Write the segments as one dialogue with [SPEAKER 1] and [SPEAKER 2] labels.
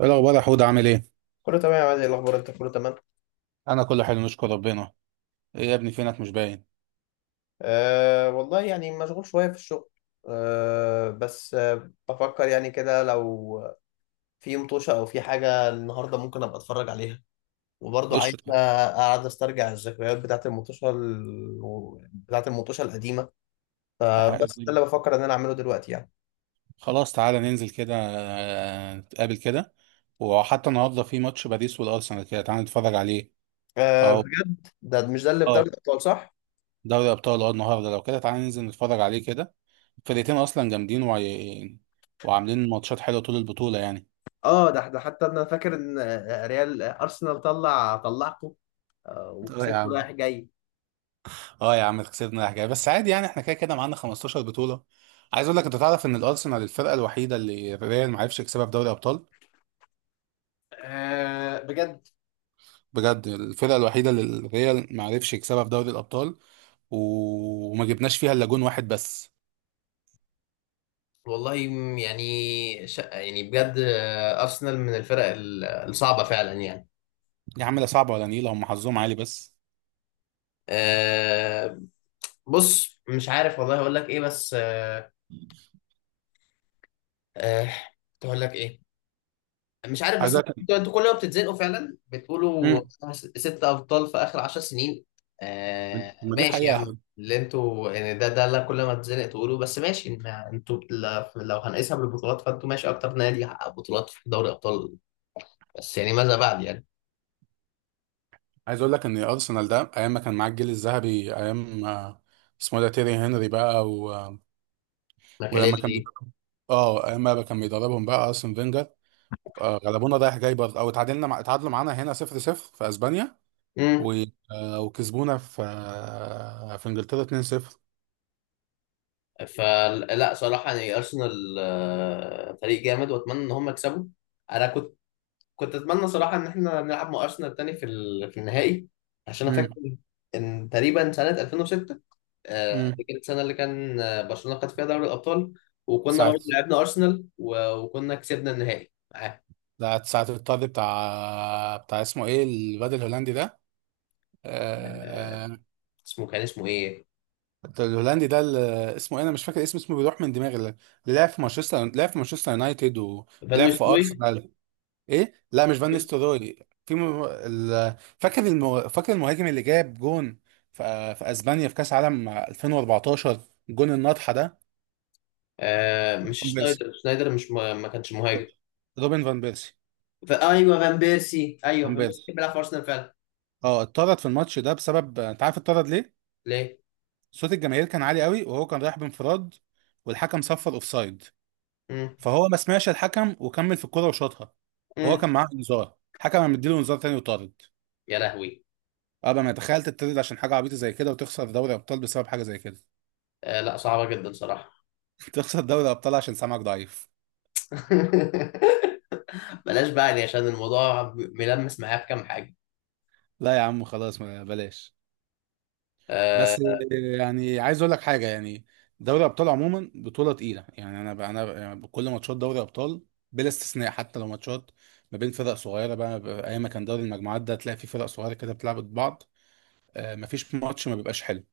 [SPEAKER 1] ايه الاخبار يا حود، عامل ايه؟
[SPEAKER 2] كله تمام يا عادل. إيه الاخبار انت؟ كله تمام.
[SPEAKER 1] انا كله حلو، نشكر ربنا. ايه يا ابني، فينك مش باين؟
[SPEAKER 2] أه، والله يعني مشغول شويه في الشغل. أه، بس بفكر يعني كده، لو في مطوشه او في حاجه النهارده، ممكن ابقى اتفرج عليها. وبرضه عايز
[SPEAKER 1] قشطة.
[SPEAKER 2] اقعد استرجع الذكريات بتاعت المطوشه، بتاعت المطوشه القديمه.
[SPEAKER 1] ح-
[SPEAKER 2] فبس ده اللي بفكر ان انا اعمله دلوقتي، يعني.
[SPEAKER 1] خلاص تعالى ننزل كده، نتقابل كده. وحتى النهارده في ماتش باريس والارسنال، كده تعالى نتفرج عليه.
[SPEAKER 2] أه
[SPEAKER 1] اه،
[SPEAKER 2] بجد؟ ده، مش ده اللي في دوري
[SPEAKER 1] اه،
[SPEAKER 2] الابطال، صح؟
[SPEAKER 1] دوري ابطال. اه، النهارده لو كده تعالى ننزل نتفرج عليه كده. الفرقتين اصلا جامدين وعاملين ماتشات حلوه طول البطوله يعني.
[SPEAKER 2] اه، ده حتى انا فاكر ان ريال ارسنال طلعكم.
[SPEAKER 1] اه يا
[SPEAKER 2] وكسبته
[SPEAKER 1] عم،
[SPEAKER 2] رايح جاي.
[SPEAKER 1] اه يا عم، خسرنا حاجه بس عادي يعني، احنا كده كده معانا 15 بطوله. عايز اقول لك، انت تعرف ان الارسنال الفرقه الوحيده اللي الريال ما عرفش يكسبها في دوري ابطال.
[SPEAKER 2] آه بجد؟
[SPEAKER 1] بجد، الفرقه الوحيده اللي الريال ما عرفش يكسبها في دوري الابطال. وما جبناش فيها الا جون واحد بس.
[SPEAKER 2] والله، يعني يعني بجد، ارسنال من الفرق الصعبه فعلا، يعني.
[SPEAKER 1] يا عم، لا صعبه ولا نيله، هم حظهم عالي بس.
[SPEAKER 2] أه، بص مش عارف والله، اقول لك ايه؟ بس. آه، اقول لك ايه؟ مش عارف،
[SPEAKER 1] عايز
[SPEAKER 2] بس
[SPEAKER 1] اقول لك.
[SPEAKER 2] انتوا كل ما بتتزنقوا فعلا بتقولوا
[SPEAKER 1] امم.
[SPEAKER 2] ست ابطال في اخر 10 سنين. أه،
[SPEAKER 1] ما دي
[SPEAKER 2] ماشي يا عم.
[SPEAKER 1] حقيقه.
[SPEAKER 2] اللي انتوا يعني ده اللي كل ما تتزنق تقولوا. بس ماشي، ما انتوا لو هنقيسها بالبطولات، فانتوا ماشي اكتر نادي حقق بطولات في دوري ابطال. بس يعني، ماذا بعد يعني.
[SPEAKER 1] عايز اقول لك ان ارسنال ده ايام ما كان معاه الجيل الذهبي، ايام اسمه إيه ده، تيري هنري بقى ولما كان
[SPEAKER 2] ماكاليلي.
[SPEAKER 1] بيدرب، اه ايام ما كان بيدربهم بقى ارسن فينجر. غلبونا رايح جاي برضه، او اتعادلنا اتعادلوا معانا هنا 0-0 في اسبانيا و... وكسبونا في انجلترا 2-0.
[SPEAKER 2] فلا صراحة، يعني أرسنال فريق جامد، وأتمنى إن هم يكسبوا. أنا كنت أتمنى صراحة إن إحنا نلعب مع أرسنال تاني في النهائي. عشان أنا فاكر إن تقريبا سنة 2006، دي
[SPEAKER 1] امم.
[SPEAKER 2] كانت السنة اللي كان برشلونة خد فيها دوري الأبطال. وكنا
[SPEAKER 1] ساعة
[SPEAKER 2] برضه لعبنا أرسنال، وكنا كسبنا النهائي معاه.
[SPEAKER 1] ده ساعة الطرد بتاع، اسمه ايه الواد الهولندي ده؟
[SPEAKER 2] آه،
[SPEAKER 1] آه، آه،
[SPEAKER 2] اسمه إيه؟
[SPEAKER 1] الهولندي ده اللي اسمه ايه، انا مش فاكر اسمه، بيروح من دماغي، اللي لعب في مانشستر يونايتد
[SPEAKER 2] فان
[SPEAKER 1] ولعب في
[SPEAKER 2] نيستروي.
[SPEAKER 1] ارسنال. ايه، لا مش فان نيستلروي. في م... ال... فاكر الم... فاكر المهاجم اللي جاب جون في اسبانيا في كاس عالم 2014، الجون الناطحه ده.
[SPEAKER 2] مش
[SPEAKER 1] فان بيرسي
[SPEAKER 2] شنايدر. شنايدر مش، ما كانش مهاجم.
[SPEAKER 1] روبن فان بيرسي.
[SPEAKER 2] أيوه، فان بيرسي. أيوه،
[SPEAKER 1] فان
[SPEAKER 2] فان بيرسي
[SPEAKER 1] بيرسي،
[SPEAKER 2] كان بيلعب في أرسنال فعلا.
[SPEAKER 1] اه اتطرد في الماتش ده بسبب، انت عارف اتطرد ليه؟
[SPEAKER 2] ليه؟
[SPEAKER 1] صوت الجماهير كان عالي قوي، وهو كان رايح بانفراد والحكم صفر اوفسايد.
[SPEAKER 2] مم.
[SPEAKER 1] فهو ما سمعش الحكم وكمل في الكرة وشاطها. وهو
[SPEAKER 2] مم.
[SPEAKER 1] كان معاه انذار، حكم قام مديله انذار تاني وطارد.
[SPEAKER 2] يا لهوي.
[SPEAKER 1] ابقى ما تخيل تطرد عشان حاجه عبيطه زي كده، وتخسر دوري ابطال بسبب حاجه زي كده.
[SPEAKER 2] آه، لا صعبة جدا صراحة.
[SPEAKER 1] تخسر دوري ابطال عشان سمعك ضعيف.
[SPEAKER 2] بلاش بقى يعني، عشان الموضوع ملمس معايا في كام حاجة.
[SPEAKER 1] لا يا عم خلاص، ما بلاش. بس.
[SPEAKER 2] آه.
[SPEAKER 1] يعني عايز اقول لك حاجه يعني، دوري ابطال عموما بطوله تقيله، يعني انا يعني كل ماتشات دوري ابطال بلا استثناء، حتى لو ماتشات ما بين فرق صغيره، بقى ايام ما كان دوري المجموعات ده تلاقي فيه فرق صغيره كده بتلعب ضد بعض، آه مفيش ماتش ما بيبقاش حلو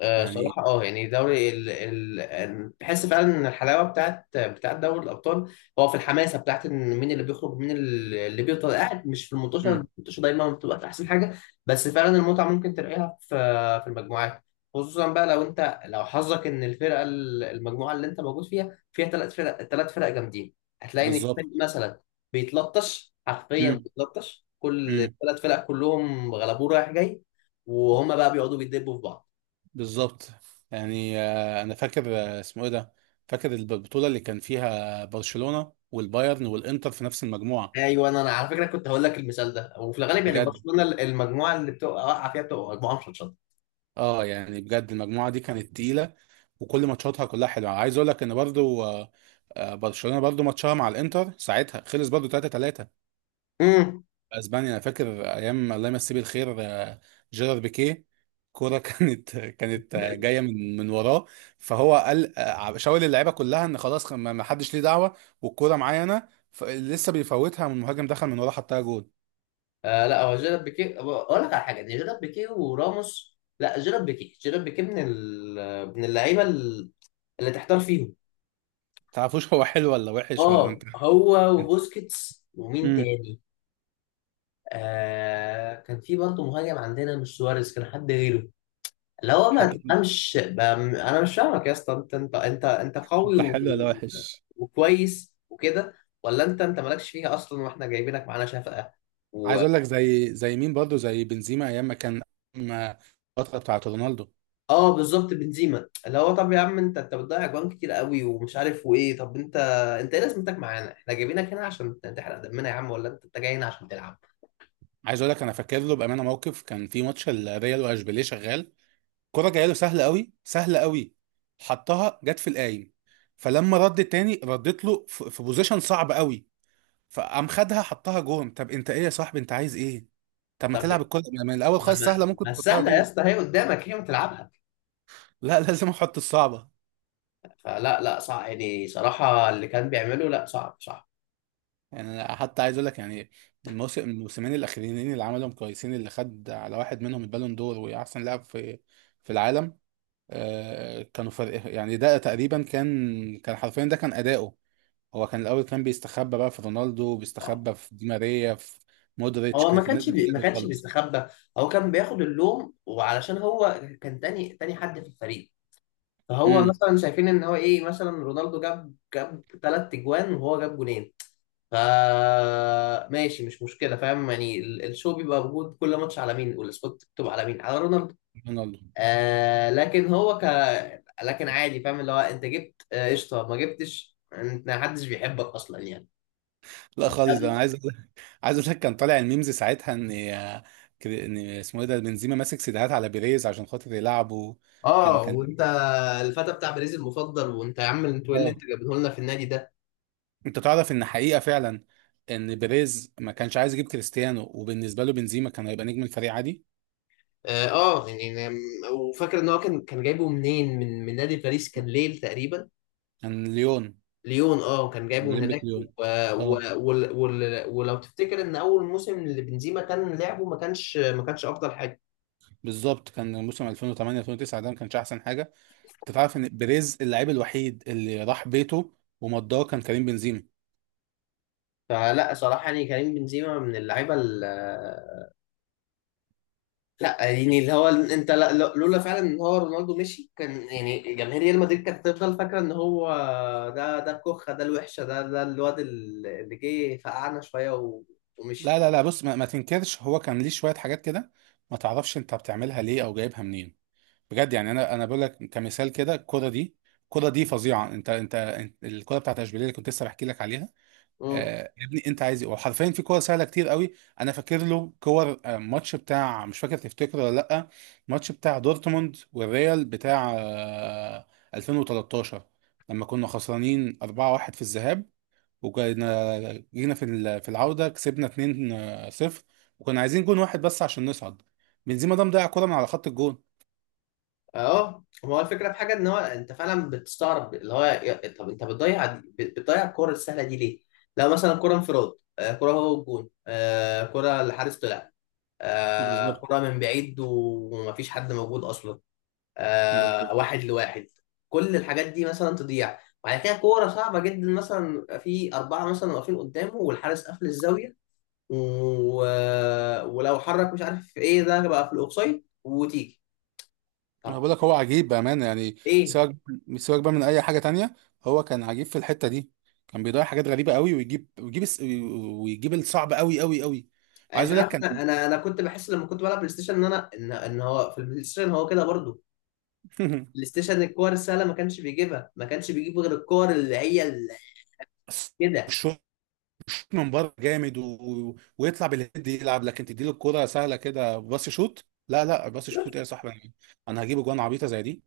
[SPEAKER 1] يعني.
[SPEAKER 2] صراحة، يعني دوري تحس فعلا ان الحلاوة بتاعت دوري الابطال. هو في الحماسة بتاعت ان مين اللي بيخرج، مين اللي بيفضل قاعد، مش في المنتشر.
[SPEAKER 1] امم.
[SPEAKER 2] المنتشر دايما ما بتبقاش احسن حاجة. بس فعلا المتعة ممكن تلاقيها في في المجموعات. خصوصا بقى، لو حظك ان المجموعة اللي انت موجود فيها ثلاث فرق، ثلاث فرق جامدين. هتلاقي ان في فريق
[SPEAKER 1] بالظبط.
[SPEAKER 2] مثلا بيتلطش حرفيا،
[SPEAKER 1] امم.
[SPEAKER 2] بيتلطش، كل
[SPEAKER 1] امم.
[SPEAKER 2] الثلاث فرق كلهم غلبوه رايح جاي. وهما بقى بيقعدوا بيدبوا في بعض.
[SPEAKER 1] بالظبط. يعني انا فاكر، اسمه ايه ده، فاكر البطوله اللي كان فيها برشلونه والبايرن والانتر في نفس المجموعه.
[SPEAKER 2] ايوه، أنا على فكره كنت هقول لك المثال ده. وفي الغالب يعني
[SPEAKER 1] بجد.
[SPEAKER 2] برشلونه، المجموعه اللي بتبقى واقعه فيها بتبقى مجموعه مشطشطه.
[SPEAKER 1] اه يعني بجد، المجموعه دي كانت تقيله وكل ماتشاتها كلها حلوه. عايز اقول لك ان برضو برشلونه برضو ماتشها مع الانتر ساعتها خلص برضو 3-3.
[SPEAKER 2] امم
[SPEAKER 1] اسبانيا، انا فاكر ايام الله يمسيه بالخير، جيرار بيكيه. كوره كانت جايه من وراه، فهو قال شاور اللعيبه كلها ان خلاص ما حدش ليه دعوه، والكوره معايا انا، لسه بيفوتها والمهاجم دخل من وراه حطها جول.
[SPEAKER 2] آه، لا هو جيرارد بيكيه، اقول لك على حاجه. دي جيرارد بيكيه وراموس. لا، جيرارد بيكيه من من اللعيبه اللي تحتار فيهم.
[SPEAKER 1] تعرفوش هو حلو ولا وحش ولا
[SPEAKER 2] اه،
[SPEAKER 1] انت؟
[SPEAKER 2] هو وبوسكيتس ومين
[SPEAKER 1] مم.
[SPEAKER 2] تاني؟ آه، كان في برضه مهاجم عندنا، مش سواريز، كان حد غيره. اللي هو، ما
[SPEAKER 1] حد،
[SPEAKER 2] تفهمش. انا مش فاهمك يا اسطى، انت قوي
[SPEAKER 1] ده حلو ولا وحش؟
[SPEAKER 2] وكويس وكده. ولا انت مالكش فيها اصلا، واحنا جايبينك معانا شفقه. و...
[SPEAKER 1] عايز اقول لك زي مين برضه، زي بنزيما ايام ما كان ما- الفتره بتاعت رونالدو.
[SPEAKER 2] اه، بالظبط، بنزيما، اللي هو طب يا عم، انت بتضيع اجوان كتير قوي، ومش عارف وايه. طب انت، انت ايه لازمتك معانا؟ احنا جايبينك هنا عشان تحرق دمنا يا عم، ولا انت جاي هنا عشان تلعب؟
[SPEAKER 1] عايز اقول لك انا فاكر له بامانه موقف، كان في ماتش الريال واشبيليه شغال، كرة جايه له سهله قوي سهله قوي، حطها جت في القايم. فلما رد تاني ردت له في بوزيشن صعب قوي، فقام خدها حطها جون. طب انت ايه يا صاحبي، انت عايز ايه؟ طب ما
[SPEAKER 2] طب ما
[SPEAKER 1] تلعب الكرة من الاول خالص سهله،
[SPEAKER 2] ما
[SPEAKER 1] ممكن
[SPEAKER 2] ما
[SPEAKER 1] تحطها
[SPEAKER 2] السهله يا
[SPEAKER 1] جون.
[SPEAKER 2] اسطى، هي قدامك، هي ما تلعبها.
[SPEAKER 1] لا لازم احط الصعبه.
[SPEAKER 2] فلا، لا صعب يعني صراحه، اللي كان بيعمله لا، صعب صعب.
[SPEAKER 1] يعني أنا حتى عايز اقول لك، يعني الموسمين الاخرين اللي عملهم كويسين، اللي خد على واحد منهم البالون دور واحسن لاعب في في العالم، آه كانوا فرق يعني. ده تقريبا كان حرفيا ده كان اداؤه. هو كان الاول كان بيستخبى بقى في رونالدو، بيستخبى في دي ماريا، في مودريتش،
[SPEAKER 2] هو
[SPEAKER 1] كانت الناس دي
[SPEAKER 2] ما
[SPEAKER 1] كلها
[SPEAKER 2] كانش
[SPEAKER 1] بتخلص.
[SPEAKER 2] بيستخبى. هو كان بياخد اللوم، وعلشان هو كان تاني حد في الفريق. فهو
[SPEAKER 1] امم.
[SPEAKER 2] مثلا شايفين ان هو ايه، مثلا رونالدو جاب ثلاث اجوان وهو جاب جونين. ف ماشي، مش مشكله، فاهم يعني الشو بيبقى موجود كل ماتش على مين، والسبوت مكتوب على مين، على رونالدو.
[SPEAKER 1] رونالدو.
[SPEAKER 2] آه، لكن عادي، فاهم. اللي هو، انت جبت قشطه، ما جبتش، انت ما حدش بيحبك اصلا يعني.
[SPEAKER 1] لا خالص، ده انا عايز اقول لك، عايز اقول لك كان طالع الميمز ساعتها ان ان اسمه ايه ده، بنزيما ماسك سيديهات على بيريز عشان خاطر يلعبه. كان
[SPEAKER 2] اه،
[SPEAKER 1] كان
[SPEAKER 2] وانت الفتى بتاع باريس المفضل. وانت يا عم، انتوا ايه اللي
[SPEAKER 1] اه،
[SPEAKER 2] انتوا جايبينه لنا في النادي ده؟
[SPEAKER 1] انت تعرف ان حقيقة فعلا ان بيريز ما كانش عايز يجيب كريستيانو، وبالنسبة له بنزيما كان هيبقى نجم الفريق عادي.
[SPEAKER 2] اه. وفاكر ان هو كان جايبه منين، من نادي باريس، كان ليل تقريبا.
[SPEAKER 1] كان ليون.
[SPEAKER 2] ليون. اه، كان جايبه من
[SPEAKER 1] اولمبيك
[SPEAKER 2] هناك
[SPEAKER 1] ليون.
[SPEAKER 2] و...
[SPEAKER 1] اه.
[SPEAKER 2] ولو تفتكر ان اول موسم اللي بنزيما كان لعبه، ما كانش افضل حاجه.
[SPEAKER 1] بالظبط، كان موسم 2008-2009 ده ما كانش احسن حاجة. انت تعرف ان بيريز اللاعب الوحيد اللي راح بيته ومضاه كان كريم بنزيما.
[SPEAKER 2] فلا صراحه يعني، كريم بنزيما من اللعيبه. لا يعني، اللي هو انت، لولا فعلا ان هو رونالدو مشي، كان يعني جماهير ريال مدريد كانت هتفضل فاكره ان هو ده الكخه، ده الوحشه، ده الواد اللي جه فقعنا شويه
[SPEAKER 1] لا،
[SPEAKER 2] ومشي.
[SPEAKER 1] لا، لا، بص ما تنكرش، هو كان ليه شوية حاجات كده ما تعرفش انت بتعملها ليه او جايبها منين. بجد يعني، انا بقول لك كمثال، كده الكرة دي، الكرة دي فظيعة، الكرة بتاعت اشبيليه اللي كنت لسه بحكي لك عليها،
[SPEAKER 2] امم
[SPEAKER 1] يا ابني انت عايز ايه، وحرفيا في كور سهله كتير قوي. انا فاكر له كور، ماتش بتاع، مش فاكر تفتكره ولا لا؟ ماتش بتاع دورتموند والريال بتاع 2013، لما كنا خسرانين 4-1 في الذهاب، وجينا في العوده كسبنا 2-0، وكنا عايزين جون واحد بس عشان نصعد، بنزيما ده مضيع كوره من على خط الجون.
[SPEAKER 2] اه، هو الفكره في حاجه، ان هو انت فعلا بتستغرب، اللي هو طب انت بتضيع بتضيع الكره السهله دي ليه؟ لو مثلا كره انفراد، كره هو الجون، كره الحارس طلع،
[SPEAKER 1] بالظبط.
[SPEAKER 2] كره من بعيد ومفيش حد موجود اصلا،
[SPEAKER 1] بالظبط.
[SPEAKER 2] واحد لواحد، كل الحاجات دي مثلا تضيع. وبعد كده كورة صعبة جدا، مثلا يبقى في أربعة مثلا واقفين قدامه والحارس قافل الزاوية و... ولو حرك مش عارف ايه، ده بقى في الأوفسايد وتيجي.
[SPEAKER 1] انا
[SPEAKER 2] طب
[SPEAKER 1] بقول لك هو عجيب بامانه يعني،
[SPEAKER 2] ايه.
[SPEAKER 1] سواء، بقى من اي حاجه تانية، هو كان عجيب في الحته دي، كان بيضيع حاجات غريبه قوي، ويجيب الصعب قوي قوي قوي. وعايز
[SPEAKER 2] انت
[SPEAKER 1] اقول لك
[SPEAKER 2] عارف، انا
[SPEAKER 1] كان
[SPEAKER 2] انا كنت بحس لما كنت بلعب بلاي ستيشن ان إن هو في البلاي ستيشن هو كده برضه. بلاي ستيشن، الكور السهله ما كانش بيجيبها، ما كانش بيجيب غير الكور اللي هي كده.
[SPEAKER 1] الشوط الشوط من بره جامد ويطلع بالهيد يلعب، لكن تديله الكوره سهله كده باص شوت، لا لا باص شوت، ايه يا صاحبي؟ انا، أنا هجيب جوان عبيطه زي دي.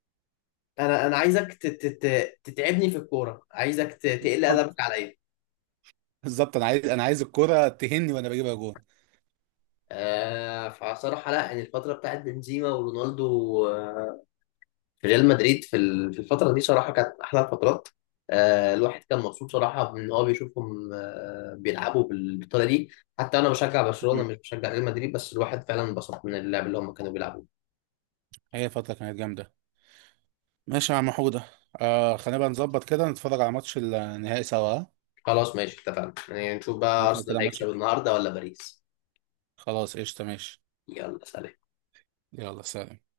[SPEAKER 2] انا عايزك تتعبني في الكوره، عايزك تقل
[SPEAKER 1] بالظبط،
[SPEAKER 2] ادبك عليا.
[SPEAKER 1] بالظبط، انا عايز الكوره تهني وانا بجيبها جوان.
[SPEAKER 2] آه، فصراحة لا يعني، الفترة بتاعت بنزيما ورونالدو في ريال مدريد، في الفترة دي صراحة كانت أحلى الفترات. الواحد كان مبسوط صراحة، إن هو بيشوفهم بيلعبوا بالطريقة دي. حتى أنا بشجع برشلونة،
[SPEAKER 1] مم.
[SPEAKER 2] مش بشجع ريال مدريد، بس الواحد فعلا انبسط من اللعب اللي هم كانوا بيلعبوه.
[SPEAKER 1] هي فتره كانت جامده. ماشي يا عم حودة، آه خلينا بقى نظبط كده نتفرج على ماتش النهائي سوا، ها؟
[SPEAKER 2] خلاص ماشي، اتفقنا يعني. نشوف بقى
[SPEAKER 1] نتفرج كده
[SPEAKER 2] أرسنال
[SPEAKER 1] على ماتش.
[SPEAKER 2] هيكسب النهاردة ولا باريس؟
[SPEAKER 1] خلاص قشطة، ماشي.
[SPEAKER 2] يلا سلام.
[SPEAKER 1] يلا سلام.